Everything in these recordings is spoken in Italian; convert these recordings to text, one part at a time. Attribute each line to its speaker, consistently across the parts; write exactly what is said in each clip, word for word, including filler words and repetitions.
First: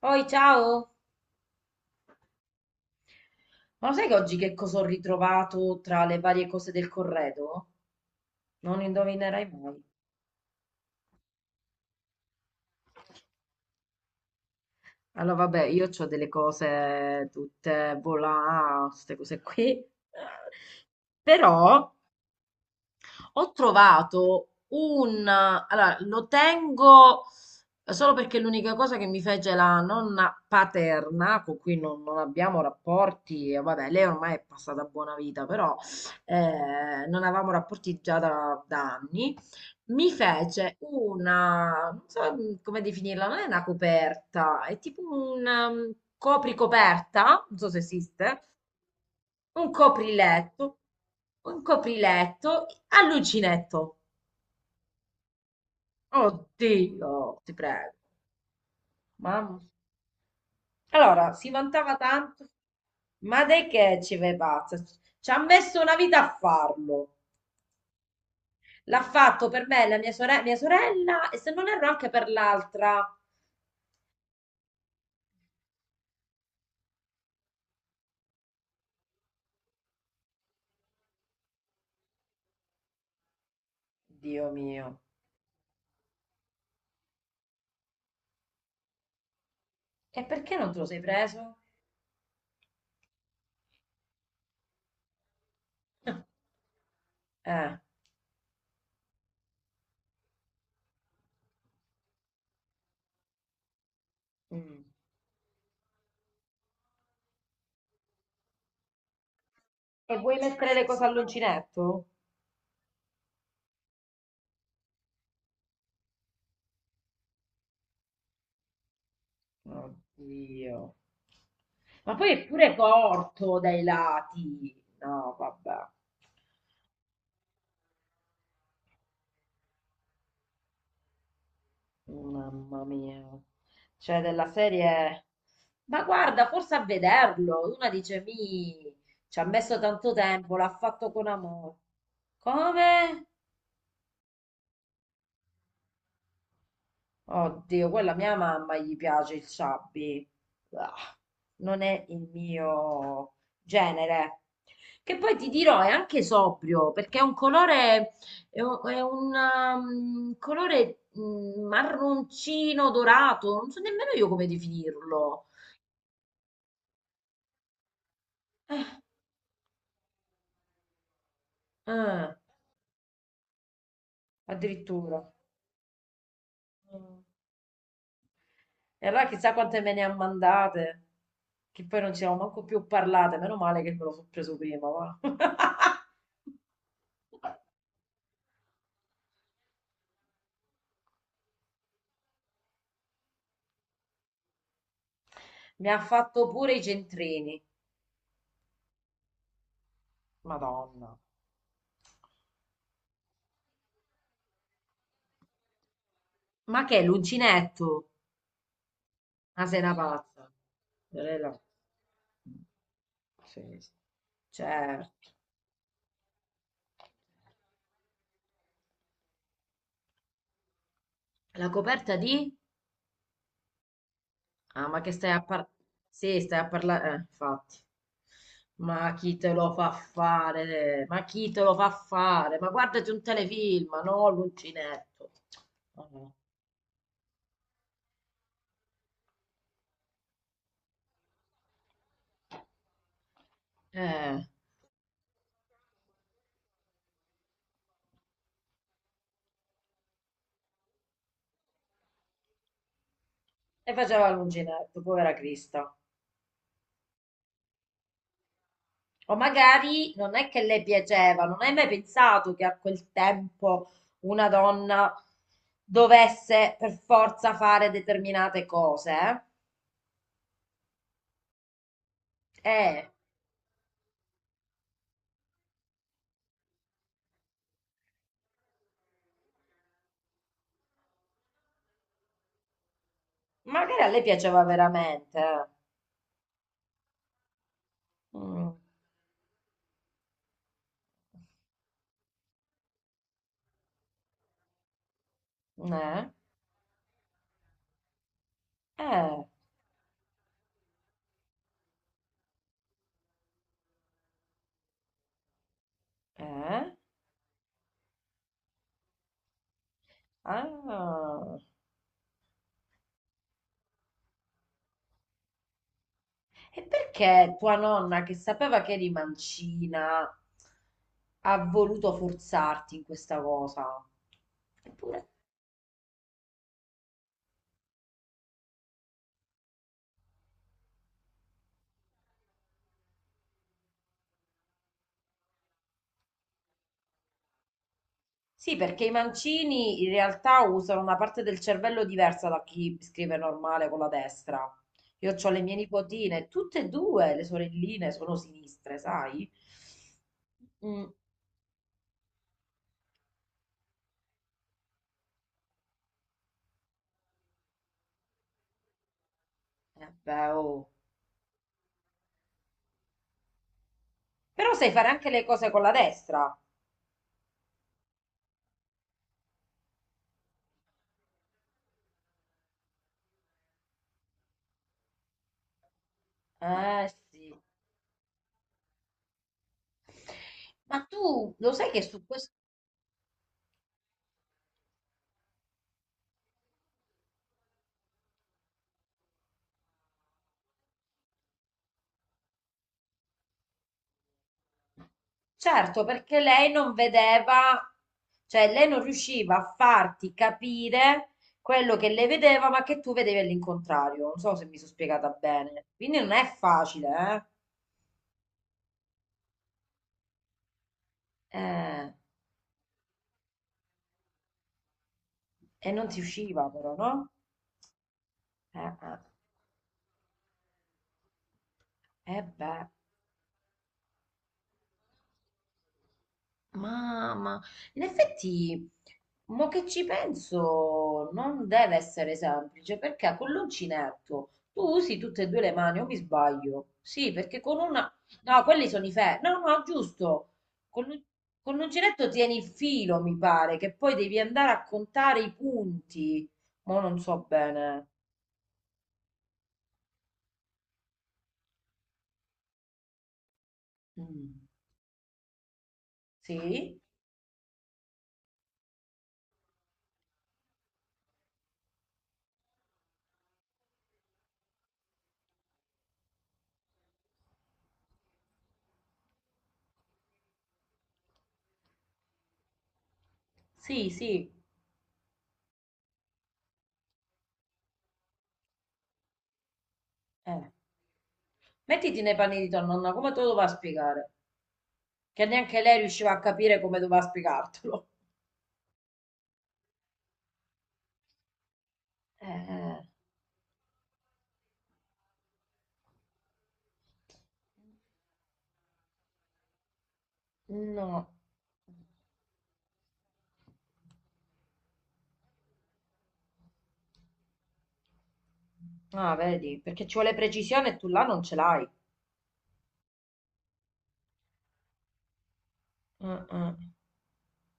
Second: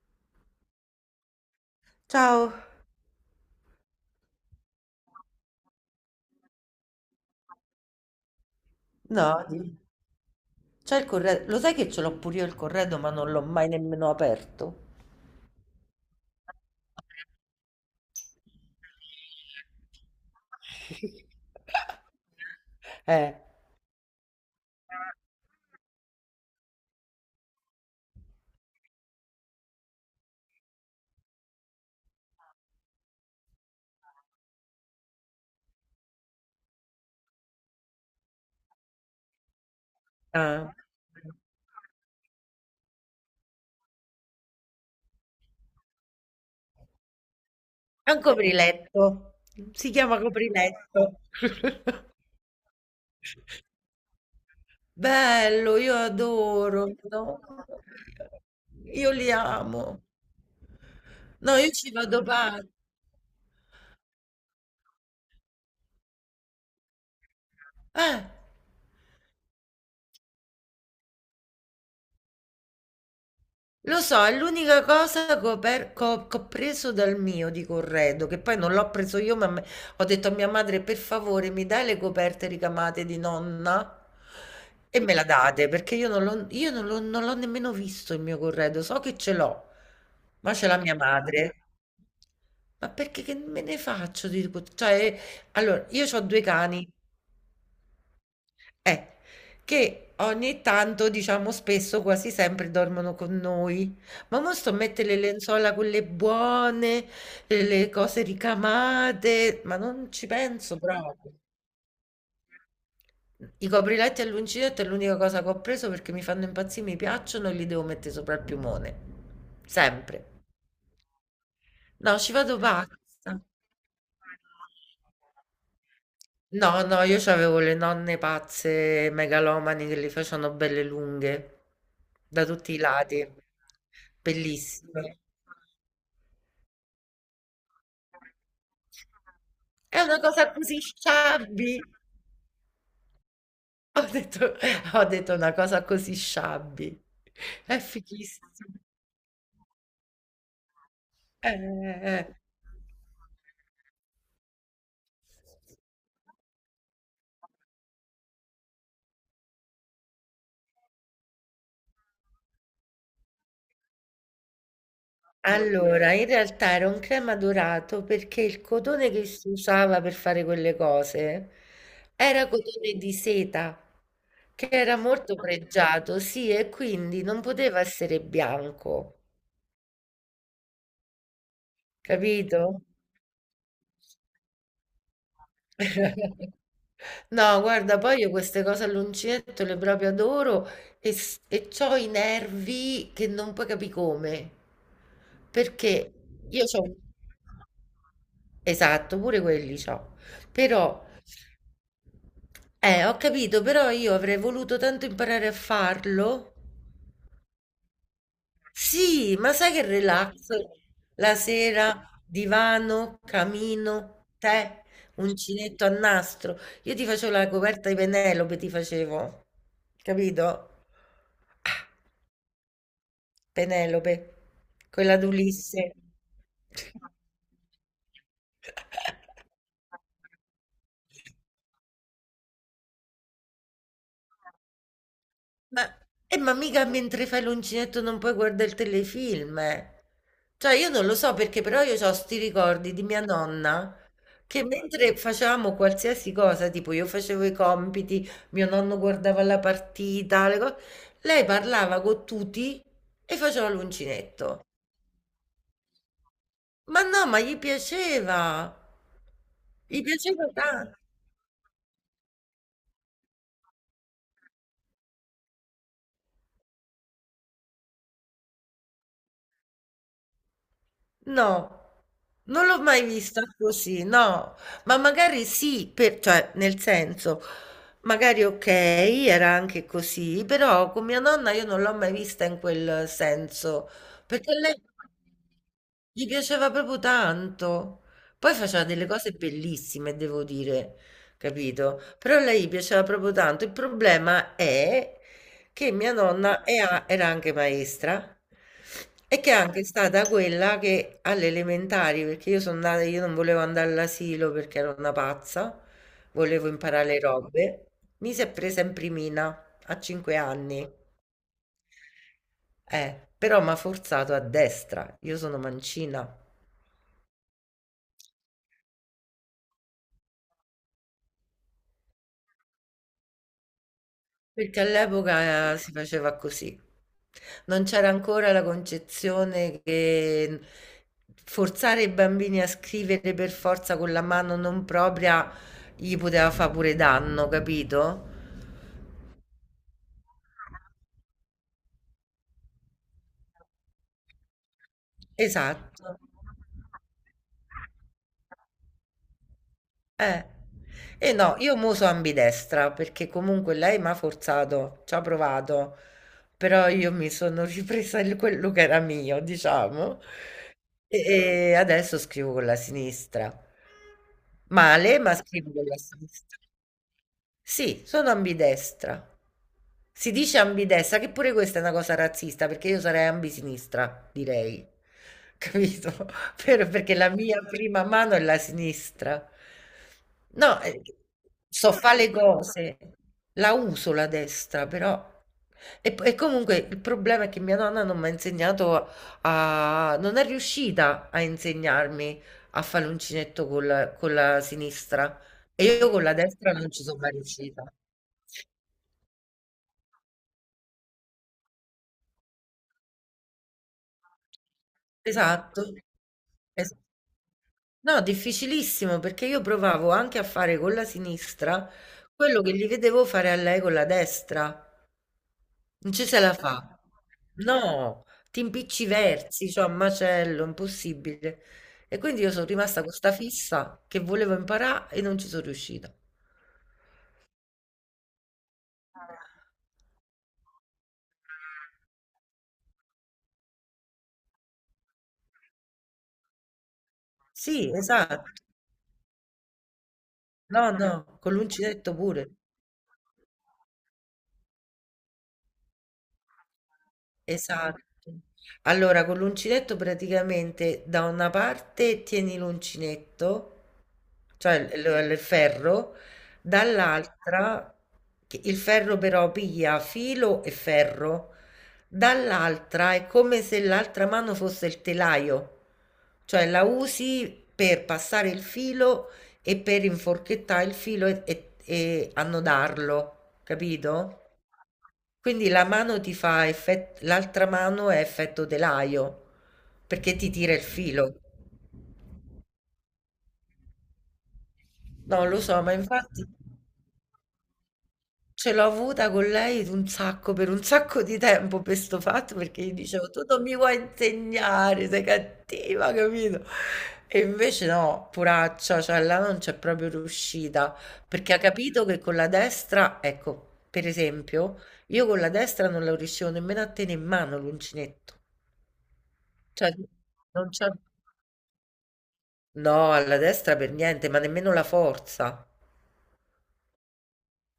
Speaker 1: Poi, ciao!
Speaker 2: Ciao,
Speaker 1: Ma lo sai che oggi che cosa ho ritrovato tra le varie cose del corredo? Non
Speaker 2: no,
Speaker 1: indovinerai
Speaker 2: di-
Speaker 1: mai.
Speaker 2: c'è il corredo, lo sai che ce l'ho pure io il corredo, ma non l'ho mai nemmeno aperto.
Speaker 1: Allora, vabbè, io ho delle cose tutte volà, queste cose qui. Però
Speaker 2: Eh,
Speaker 1: ho trovato un... Allora, lo tengo solo perché è l'unica cosa che mi fece la nonna paterna, con cui non, non abbiamo rapporti. E vabbè, lei ormai è passata a buona vita, però eh, non avevamo rapporti già da da anni. Mi
Speaker 2: ah.
Speaker 1: fece una, non so, mm, come definirla, non è una coperta, è tipo un, um, copricoperta, non so se
Speaker 2: È un
Speaker 1: esiste,
Speaker 2: copriletto,
Speaker 1: un
Speaker 2: si chiama
Speaker 1: copriletto,
Speaker 2: copriletto.
Speaker 1: un copriletto a uncinetto.
Speaker 2: Bello, io adoro,
Speaker 1: Oddio,
Speaker 2: no?
Speaker 1: ti prego,
Speaker 2: Io li
Speaker 1: mamma.
Speaker 2: amo.
Speaker 1: Allora, si
Speaker 2: No, io ci
Speaker 1: vantava
Speaker 2: vado
Speaker 1: tanto,
Speaker 2: pazza.
Speaker 1: ma dai che ci vai pazza? Ci ha messo una vita a farlo.
Speaker 2: Eh.
Speaker 1: L'ha fatto per me, e la mia sore- mia sorella, e se non erro anche per l'altra.
Speaker 2: Lo so, è l'unica cosa che ho, per- che ho- che ho preso dal mio di corredo, che poi non l'ho preso io, ma me- ho detto a mia madre, per favore, mi dai le coperte ricamate di nonna?
Speaker 1: Dio mio.
Speaker 2: E me la date, perché io non l'ho io non l'ho- non l'ho nemmeno visto il mio corredo, so che ce l'ho,
Speaker 1: E perché
Speaker 2: ma ce
Speaker 1: non
Speaker 2: l'ha
Speaker 1: te lo
Speaker 2: mia
Speaker 1: sei preso?
Speaker 2: madre. Ma perché che me ne faccio di... Cioè, allora, io ho due cani,
Speaker 1: Eh.
Speaker 2: eh, che ogni tanto, diciamo spesso, quasi sempre dormono con noi. Ma mo sto a
Speaker 1: Mm.
Speaker 2: mettere le lenzuola quelle buone, le le cose ricamate, ma non
Speaker 1: E
Speaker 2: ci
Speaker 1: vuoi mettere
Speaker 2: penso
Speaker 1: le cose
Speaker 2: proprio.
Speaker 1: all'uncinetto?
Speaker 2: I copriletti all'uncinetto è l'unica cosa che ho preso perché mi fanno impazzire, mi piacciono e li devo mettere sopra il piumone. Sempre.
Speaker 1: Oddio. Ma
Speaker 2: No,
Speaker 1: poi
Speaker 2: ci
Speaker 1: è
Speaker 2: vado
Speaker 1: pure
Speaker 2: pazza.
Speaker 1: corto dai lati. No, vabbè.
Speaker 2: No, no, io c'avevo le nonne pazze, megalomani, che le facevano belle lunghe, da tutti i
Speaker 1: Mamma mia.
Speaker 2: lati.
Speaker 1: Cioè, della
Speaker 2: Bellissime.
Speaker 1: serie... Ma guarda, forse a vederlo. Una dice, mi... Ci ha messo
Speaker 2: È
Speaker 1: tanto
Speaker 2: una cosa
Speaker 1: tempo, l'ha
Speaker 2: così
Speaker 1: fatto con amore.
Speaker 2: sciabbi.
Speaker 1: Come?
Speaker 2: Ho detto, ho detto una cosa così sciabbi. È
Speaker 1: Oddio, quella a mia
Speaker 2: fighissimo.
Speaker 1: mamma gli piace il sabbi. Ah,
Speaker 2: Eh,
Speaker 1: non
Speaker 2: eh,
Speaker 1: è
Speaker 2: eh.
Speaker 1: il mio genere. Che poi ti dirò, è anche sobrio, perché è un colore, è un, è un, um, colore, mm, marroncino dorato, non so nemmeno io come definirlo.
Speaker 2: Allora, in realtà era un crema dorato perché il cotone che si usava per fare quelle cose
Speaker 1: Ah,
Speaker 2: era cotone di seta, che era
Speaker 1: addirittura.
Speaker 2: molto pregiato, sì, e
Speaker 1: Mm.
Speaker 2: quindi non poteva essere
Speaker 1: E
Speaker 2: bianco,
Speaker 1: allora chissà quante me ne ha mandate, che poi non ci siamo manco
Speaker 2: capito?
Speaker 1: più parlate, meno male che me lo sono preso prima, va.
Speaker 2: No, guarda, poi io queste cose all'uncinetto le proprio adoro e, s- e c'ho i nervi che non puoi capire come.
Speaker 1: Mi
Speaker 2: Perché
Speaker 1: ha fatto
Speaker 2: io
Speaker 1: pure i
Speaker 2: c'ho...
Speaker 1: centrini.
Speaker 2: Esatto, pure quelli c'ho. Però,
Speaker 1: Madonna.
Speaker 2: eh, ho capito, però io avrei voluto tanto imparare a farlo.
Speaker 1: Ma che è l'uncinetto?
Speaker 2: Sì, ma
Speaker 1: Ma
Speaker 2: sai
Speaker 1: sei
Speaker 2: che
Speaker 1: una
Speaker 2: relax?
Speaker 1: pazza.
Speaker 2: La
Speaker 1: Lorella.
Speaker 2: sera, divano,
Speaker 1: Sì, sì,
Speaker 2: camino, tè,
Speaker 1: certo.
Speaker 2: uncinetto a nastro. Io ti facevo la coperta di Penelope, ti facevo. Capito?
Speaker 1: La coperta di?
Speaker 2: Penelope,
Speaker 1: Ah, ma che
Speaker 2: quella
Speaker 1: stai a parlare?
Speaker 2: d'Ulisse.
Speaker 1: Sì, stai a parlare. Eh, infatti. Ma chi te lo fa fare? Ma chi te lo fa fare? Ma guardati un telefilm, no? L'uncinetto.
Speaker 2: Ma
Speaker 1: Ah, no.
Speaker 2: eh, ma mica mentre fai l'uncinetto non puoi guarda il telefilm, eh. Cioè io non lo so perché però io c'ho 'sti ricordi di mia nonna
Speaker 1: Eh.
Speaker 2: che mentre facevamo qualsiasi cosa, tipo io facevo i compiti, mio nonno guardava la partita, le co- lei parlava con tutti e faceva
Speaker 1: E faceva
Speaker 2: l'uncinetto.
Speaker 1: l'uncinetto, povera Crista.
Speaker 2: Ma no, ma gli piaceva.
Speaker 1: O
Speaker 2: Gli
Speaker 1: magari non è
Speaker 2: piaceva
Speaker 1: che le
Speaker 2: tanto.
Speaker 1: piaceva, non hai mai pensato che a quel tempo una donna dovesse per forza fare determinate cose?
Speaker 2: No, non l'ho mai
Speaker 1: Eh,
Speaker 2: vista così, no, ma magari sì, per- cioè nel senso, magari ok, era anche così, però con mia nonna io non l'ho mai vista in quel senso,
Speaker 1: magari a lei
Speaker 2: perché
Speaker 1: piaceva
Speaker 2: lei
Speaker 1: veramente.
Speaker 2: gli piaceva proprio tanto, poi
Speaker 1: Mm,
Speaker 2: faceva delle cose bellissime, devo dire, capito? Però a lei gli piaceva proprio tanto, il problema è che mia
Speaker 1: eh,
Speaker 2: nonna è a- era anche maestra e
Speaker 1: eh,
Speaker 2: che è anche stata quella che alle elementari, perché io sono nata, io non volevo andare all'asilo perché ero una pazza, volevo
Speaker 1: eh,
Speaker 2: imparare le robe, mi si è presa in primina a cinque anni,
Speaker 1: ah.
Speaker 2: eh, però mi ha forzato a destra, io sono mancina.
Speaker 1: E perché tua nonna, che sapeva che eri mancina, ha voluto forzarti in questa cosa?
Speaker 2: Perché
Speaker 1: Eppure
Speaker 2: all'epoca eh, si faceva così. Non c'era ancora la concezione che mm, forzare i bambini a scrivere per forza con la mano non propria gli poteva fare pure danno, capito?
Speaker 1: sì, perché i mancini in realtà usano una parte del cervello diversa da chi scrive normale con la destra. Io ho le mie
Speaker 2: Esatto.
Speaker 1: nipotine, tutte e due le sorelline sono sinistre, sai?
Speaker 2: Eh.
Speaker 1: Mm,
Speaker 2: E no, io mo so ambidestra perché comunque lei mi ha forzato, ci ha provato, però io mi sono ripresa il- quello che era mio,
Speaker 1: eh
Speaker 2: diciamo,
Speaker 1: beh, oh.
Speaker 2: e, e adesso scrivo con la sinistra.
Speaker 1: Però sai fare
Speaker 2: Male,
Speaker 1: anche
Speaker 2: ma
Speaker 1: le cose
Speaker 2: scrivo
Speaker 1: con
Speaker 2: con
Speaker 1: la
Speaker 2: la
Speaker 1: destra.
Speaker 2: sinistra. Sì, sono ambidestra. Si dice ambidestra, che pure questa è una cosa razzista, perché io sarei ambisinistra, direi. Capito? Per-
Speaker 1: Eh
Speaker 2: perché la
Speaker 1: sì.
Speaker 2: mia prima mano è la sinistra. No,
Speaker 1: Ma
Speaker 2: eh,
Speaker 1: tu lo sai
Speaker 2: so
Speaker 1: che
Speaker 2: fare
Speaker 1: su
Speaker 2: le
Speaker 1: questo
Speaker 2: cose, la uso la destra, però e, e comunque il problema è che mia nonna non mi ha insegnato a... non è riuscita a insegnarmi a fare l'uncinetto col- con la sinistra e
Speaker 1: certo,
Speaker 2: io con la
Speaker 1: perché lei
Speaker 2: destra non
Speaker 1: non
Speaker 2: ci sono mai
Speaker 1: vedeva,
Speaker 2: riuscita.
Speaker 1: cioè lei non riusciva a farti capire quello che lei vedeva, ma che tu vedevi all'incontrario. Non so se mi sono spiegata
Speaker 2: Esatto.
Speaker 1: bene. Quindi non è
Speaker 2: Es-
Speaker 1: facile,
Speaker 2: No, difficilissimo perché io provavo anche a fare con la
Speaker 1: eh?
Speaker 2: sinistra
Speaker 1: Eh,
Speaker 2: quello che gli vedevo fare a lei con la destra.
Speaker 1: e non
Speaker 2: Non
Speaker 1: ti
Speaker 2: ci se la
Speaker 1: usciva però,
Speaker 2: fa.
Speaker 1: no?
Speaker 2: No, ti
Speaker 1: Eh,
Speaker 2: impicciversi, cioè a macello, impossibile. E
Speaker 1: eh,
Speaker 2: quindi
Speaker 1: eh
Speaker 2: io sono
Speaker 1: beh.
Speaker 2: rimasta con sta fissa che volevo imparare e non ci sono riuscita.
Speaker 1: Mamma, in effetti, mo che ci penso, non deve essere semplice perché con l'uncinetto tu usi tutte e due le mani, o mi sbaglio? Sì, perché con
Speaker 2: Sì,
Speaker 1: una...
Speaker 2: esatto.
Speaker 1: No, quelli sono i ferri. No, no, giusto.
Speaker 2: No,
Speaker 1: Con
Speaker 2: no,
Speaker 1: l'un-
Speaker 2: con
Speaker 1: con
Speaker 2: l'uncinetto
Speaker 1: l'uncinetto
Speaker 2: pure.
Speaker 1: tieni il filo, mi pare, che poi devi andare a contare i punti. Mo non so
Speaker 2: Esatto.
Speaker 1: bene.
Speaker 2: Allora, con l'uncinetto praticamente da una parte tieni l'uncinetto,
Speaker 1: Mm.
Speaker 2: cioè il, il- il ferro,
Speaker 1: Sì?
Speaker 2: dall'altra, che il ferro però piglia filo e ferro, dall'altra è come se l'altra mano fosse il telaio, cioè la usi per passare il filo e per inforchettare il filo e, e e annodarlo,
Speaker 1: Sì,
Speaker 2: capito?
Speaker 1: sì.
Speaker 2: Quindi la mano ti fa effetto, l'altra mano è effetto telaio, perché ti
Speaker 1: Eh.
Speaker 2: tira il filo.
Speaker 1: Mettiti nei panni di tua nonna, come te lo va a spiegare?
Speaker 2: No,
Speaker 1: Che
Speaker 2: lo
Speaker 1: neanche
Speaker 2: so, ma
Speaker 1: lei riusciva a
Speaker 2: infatti
Speaker 1: capire come doveva spiegartelo.
Speaker 2: ce l'ho avuta con lei un sacco, per un sacco di tempo per sto fatto, perché gli
Speaker 1: Eh,
Speaker 2: dicevo, tu non mi vuoi insegnare, sei cattiva, capito? E invece no, puraccia, cioè là non c'è proprio riuscita,
Speaker 1: no.
Speaker 2: perché ha capito che con la destra, ecco, per esempio, io con la destra non la riuscivo nemmeno a tenere in mano l'uncinetto.
Speaker 1: Ah, vedi,
Speaker 2: Cioè,
Speaker 1: perché ci vuole
Speaker 2: non
Speaker 1: precisione
Speaker 2: c'è.
Speaker 1: e tu là non ce l'hai.
Speaker 2: No, alla destra per niente, ma nemmeno la forza.
Speaker 1: Eh, eh.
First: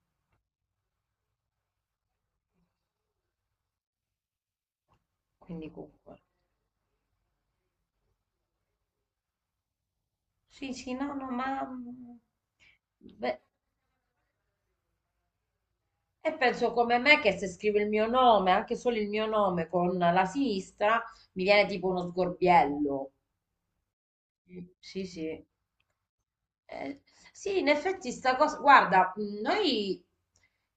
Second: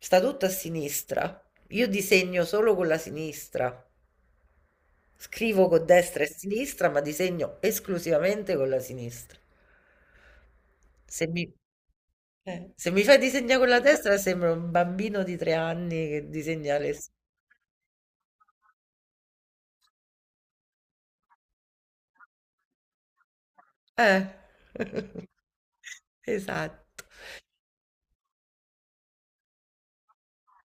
Speaker 2: Sta tutto a sinistra. Io disegno solo con la sinistra. Scrivo
Speaker 1: Quindi
Speaker 2: con
Speaker 1: comunque.
Speaker 2: destra e sinistra, ma disegno esclusivamente con la sinistra.
Speaker 1: Sì, sì, no,
Speaker 2: Se
Speaker 1: no,
Speaker 2: mi,
Speaker 1: ma... mm,
Speaker 2: eh, se mi fai
Speaker 1: beh,
Speaker 2: disegnare con la destra, sembra un bambino di tre anni che
Speaker 1: e penso
Speaker 2: disegna le...
Speaker 1: come
Speaker 2: s-
Speaker 1: me che se scrivo il mio nome, anche solo il mio nome con la sinistra, mi viene tipo uno sgorbiello.
Speaker 2: Eh,
Speaker 1: Sì, sì. Eh,
Speaker 2: esatto.
Speaker 1: sì, in effetti sta cosa, guarda, mh, noi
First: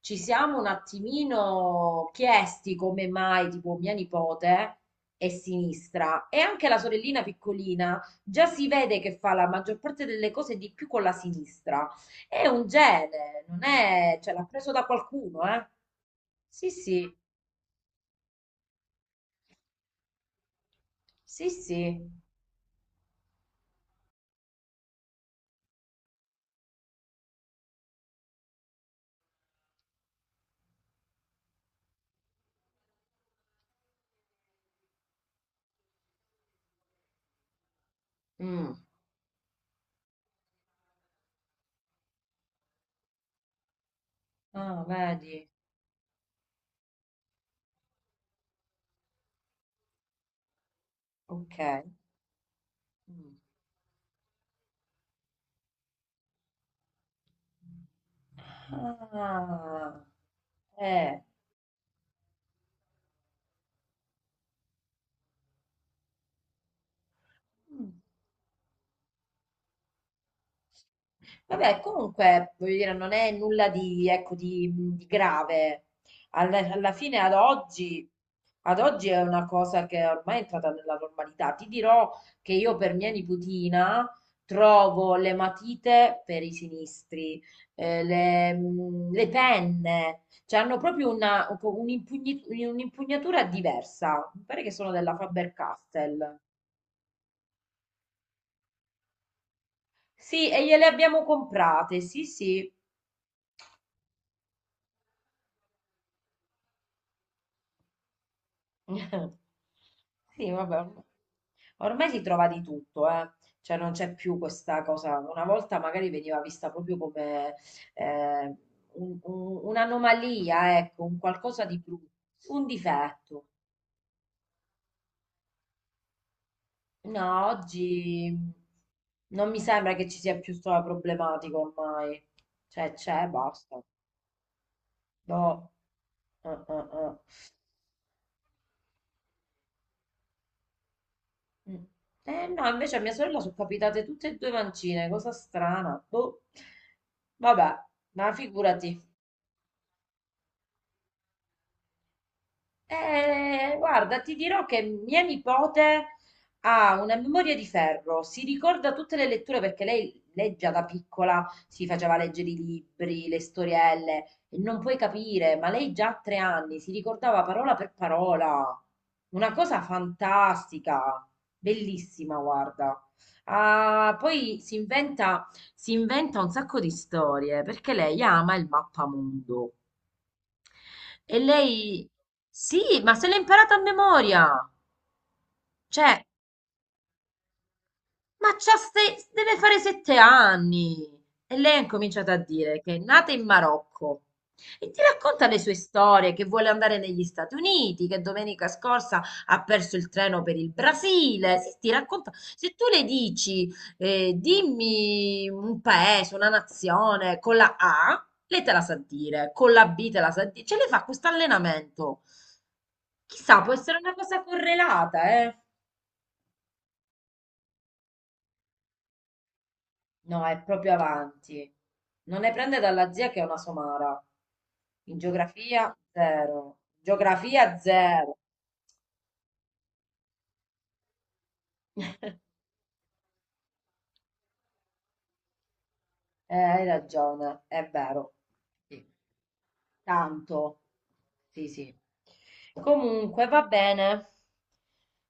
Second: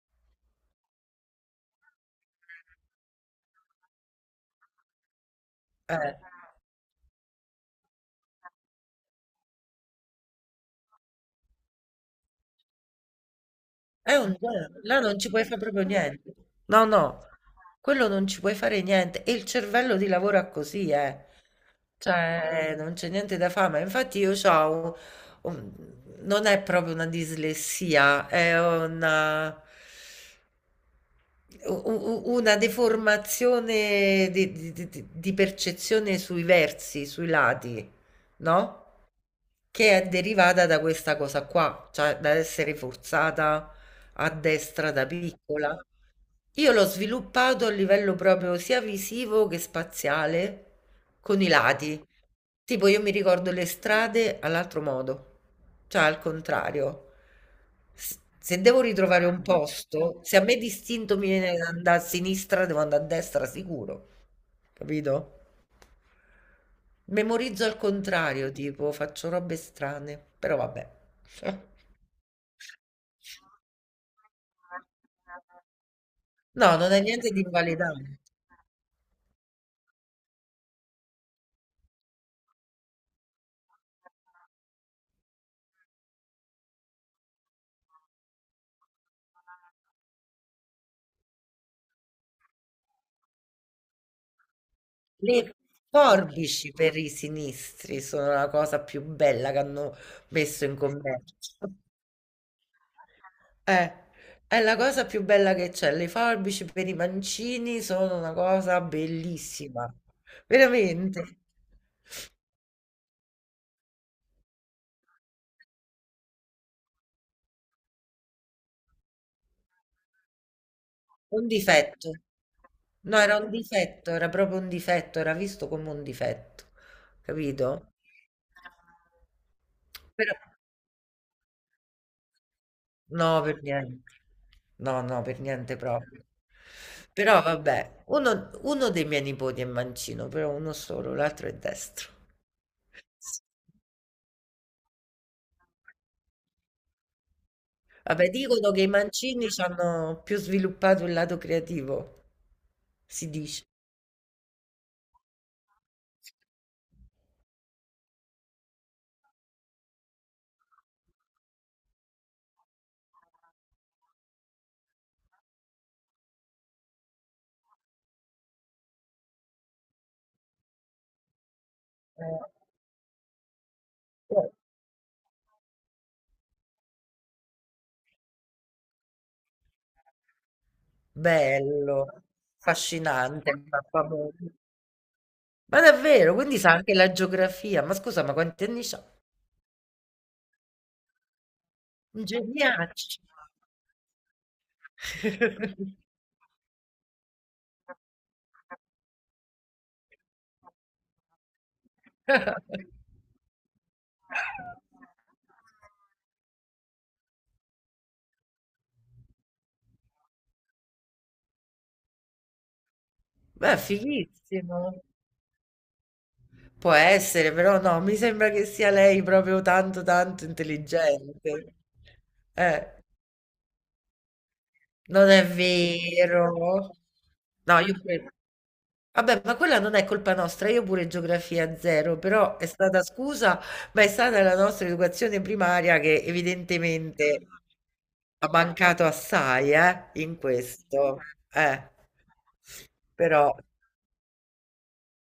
Speaker 1: ci siamo un attimino chiesti come mai, tipo, mia nipote è
Speaker 2: Eh.
Speaker 1: sinistra e anche la sorellina piccolina già si vede che fa la maggior parte delle cose di più con la sinistra. È un gene, non
Speaker 2: È
Speaker 1: è, cioè
Speaker 2: un
Speaker 1: l'ha preso
Speaker 2: gelo,
Speaker 1: da
Speaker 2: là non ci
Speaker 1: qualcuno,
Speaker 2: puoi fare
Speaker 1: eh?
Speaker 2: proprio niente.
Speaker 1: Sì,
Speaker 2: No,
Speaker 1: sì,
Speaker 2: no, quello non ci puoi fare niente. E il cervello ti lavora così, eh.
Speaker 1: sì, sì.
Speaker 2: Cioè, non c'è niente da fare. Ma infatti io ho non è proprio una dislessia, è una, u- u- una deformazione di, di- di- di percezione sui versi, sui lati,
Speaker 1: Mm.
Speaker 2: no? Che è derivata da questa cosa qua, cioè da essere forzata a
Speaker 1: Ah,
Speaker 2: destra da
Speaker 1: vedi,
Speaker 2: piccola. Io l'ho sviluppato a livello proprio sia visivo che spaziale, con i
Speaker 1: ok.
Speaker 2: lati. Tipo, io mi
Speaker 1: Mm.
Speaker 2: ricordo le strade all'altro modo, cioè al contrario. S- Se devo ritrovare un
Speaker 1: Ah,
Speaker 2: posto, se a me d'istinto
Speaker 1: eh.
Speaker 2: mi viene da andare a sinistra, devo andare a destra sicuro, capito? Memorizzo al
Speaker 1: Mm.
Speaker 2: contrario, tipo, faccio robe strane, però vabbè.
Speaker 1: Vabbè, comunque, voglio dire, non è nulla di, ecco, di, di grave. Alla,
Speaker 2: No,
Speaker 1: alla
Speaker 2: non è
Speaker 1: fine,
Speaker 2: niente
Speaker 1: ad
Speaker 2: di
Speaker 1: oggi,
Speaker 2: invalidante.
Speaker 1: ad oggi è una cosa che ormai è entrata nella normalità. Ti dirò che io per mia nipotina trovo le matite per i sinistri, eh, le, mm, le penne, cioè hanno proprio una, un'impugni- un'impugnatura diversa. Mi pare che sono della
Speaker 2: Le
Speaker 1: Faber-Castell.
Speaker 2: forbici per i sinistri sono la cosa più bella che hanno
Speaker 1: Sì,
Speaker 2: messo
Speaker 1: e
Speaker 2: in
Speaker 1: gliele abbiamo
Speaker 2: commercio.
Speaker 1: comprate, sì, sì.
Speaker 2: Eh, è la cosa più bella che c'è. Le forbici per i mancini sono una cosa bellissima.
Speaker 1: Sì, vabbè. orm-
Speaker 2: Veramente.
Speaker 1: Ormai si trova di tutto, eh. Cioè non c'è più questa cosa. Una volta magari veniva vista proprio come eh, un- un- un'anomalia, ecco, un
Speaker 2: Un
Speaker 1: qualcosa di
Speaker 2: difetto.
Speaker 1: brutto, un
Speaker 2: No, era
Speaker 1: difetto.
Speaker 2: un difetto, era proprio un difetto, era visto come un difetto.
Speaker 1: No,
Speaker 2: Capito?
Speaker 1: oggi non mi sembra che ci sia
Speaker 2: Però
Speaker 1: più questa problematica ormai. Cioè c'è,
Speaker 2: no, per
Speaker 1: basta.
Speaker 2: niente. No, no, per
Speaker 1: No.
Speaker 2: niente proprio.
Speaker 1: Eh, eh, eh.
Speaker 2: Però vabbè, uno, uno dei miei nipoti è mancino, però uno solo, l'altro è
Speaker 1: Mm.
Speaker 2: destro.
Speaker 1: Eh no, invece a mia sorella sono capitate tutte e due mancine, cosa strana. Boh. Vabbè,
Speaker 2: Vabbè,
Speaker 1: ma
Speaker 2: dicono che i
Speaker 1: figurati.
Speaker 2: mancini hanno più sviluppato il lato creativo, si dice.
Speaker 1: Eh, guarda, ti dirò che mia nipote ha una memoria di ferro, si ricorda tutte le letture perché lei, lei già da piccola si faceva leggere i libri, le storielle, e non puoi capire, ma lei già a tre anni si ricordava parola per parola. Una cosa fantastica, bellissima, guarda. Ah,
Speaker 2: Oh,
Speaker 1: poi si inventa, si inventa un sacco di storie perché lei ama il mappamondo. E
Speaker 2: bello,
Speaker 1: lei... Sì, ma se l'è
Speaker 2: affascinante,
Speaker 1: imparata a
Speaker 2: famoso.
Speaker 1: memoria.
Speaker 2: Ma
Speaker 1: Cioè,
Speaker 2: davvero, quindi sa anche la geografia. Ma scusa, ma
Speaker 1: ma
Speaker 2: quanti
Speaker 1: c'ha
Speaker 2: anni c'ha?
Speaker 1: se- deve fare sette anni. E lei ha
Speaker 2: Un
Speaker 1: incominciato a dire che è
Speaker 2: geniaccio.
Speaker 1: nata in Marocco. E ti racconta le sue storie, che vuole andare negli Stati Uniti, che domenica scorsa ha perso il treno per il Brasile. Sì, ti racconta. Se tu le dici, eh, dimmi un paese, una nazione con la A, lei te la sa dire, con la bi te la sa dire. Ce le fa questo allenamento. Chissà, può
Speaker 2: Beh,
Speaker 1: essere una cosa
Speaker 2: fighissimo.
Speaker 1: correlata, eh?
Speaker 2: Può essere, però no, mi sembra che sia lei proprio tanto,
Speaker 1: No,
Speaker 2: tanto
Speaker 1: è proprio avanti.
Speaker 2: intelligente.
Speaker 1: Non ne prende
Speaker 2: Eh,
Speaker 1: dalla zia che è una somara. In
Speaker 2: non è
Speaker 1: geografia, zero.
Speaker 2: vero.
Speaker 1: Geografia,
Speaker 2: No, io credo.
Speaker 1: zero.
Speaker 2: Vabbè, ma quella non è colpa nostra, io pure geografia zero, però è stata scusa, ma è stata la nostra educazione primaria che
Speaker 1: Eh, hai
Speaker 2: evidentemente
Speaker 1: ragione, è vero.
Speaker 2: ha mancato
Speaker 1: Sì.
Speaker 2: assai, eh, in
Speaker 1: Tanto.
Speaker 2: questo.
Speaker 1: Sì,
Speaker 2: Eh,
Speaker 1: sì. Comunque,
Speaker 2: però,
Speaker 1: va bene.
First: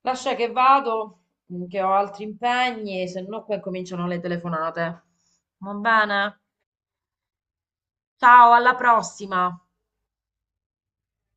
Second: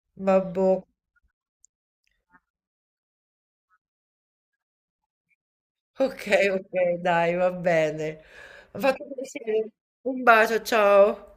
Speaker 1: Lascia che
Speaker 2: vabbè.
Speaker 1: vado, mm, che ho altri impegni, se no qua cominciano le telefonate. Va
Speaker 2: Ok,
Speaker 1: bene?
Speaker 2: ok, dai, va bene.
Speaker 1: Ciao, alla
Speaker 2: Mi ha fatto
Speaker 1: prossima.
Speaker 2: piacere. Un bacio, ciao.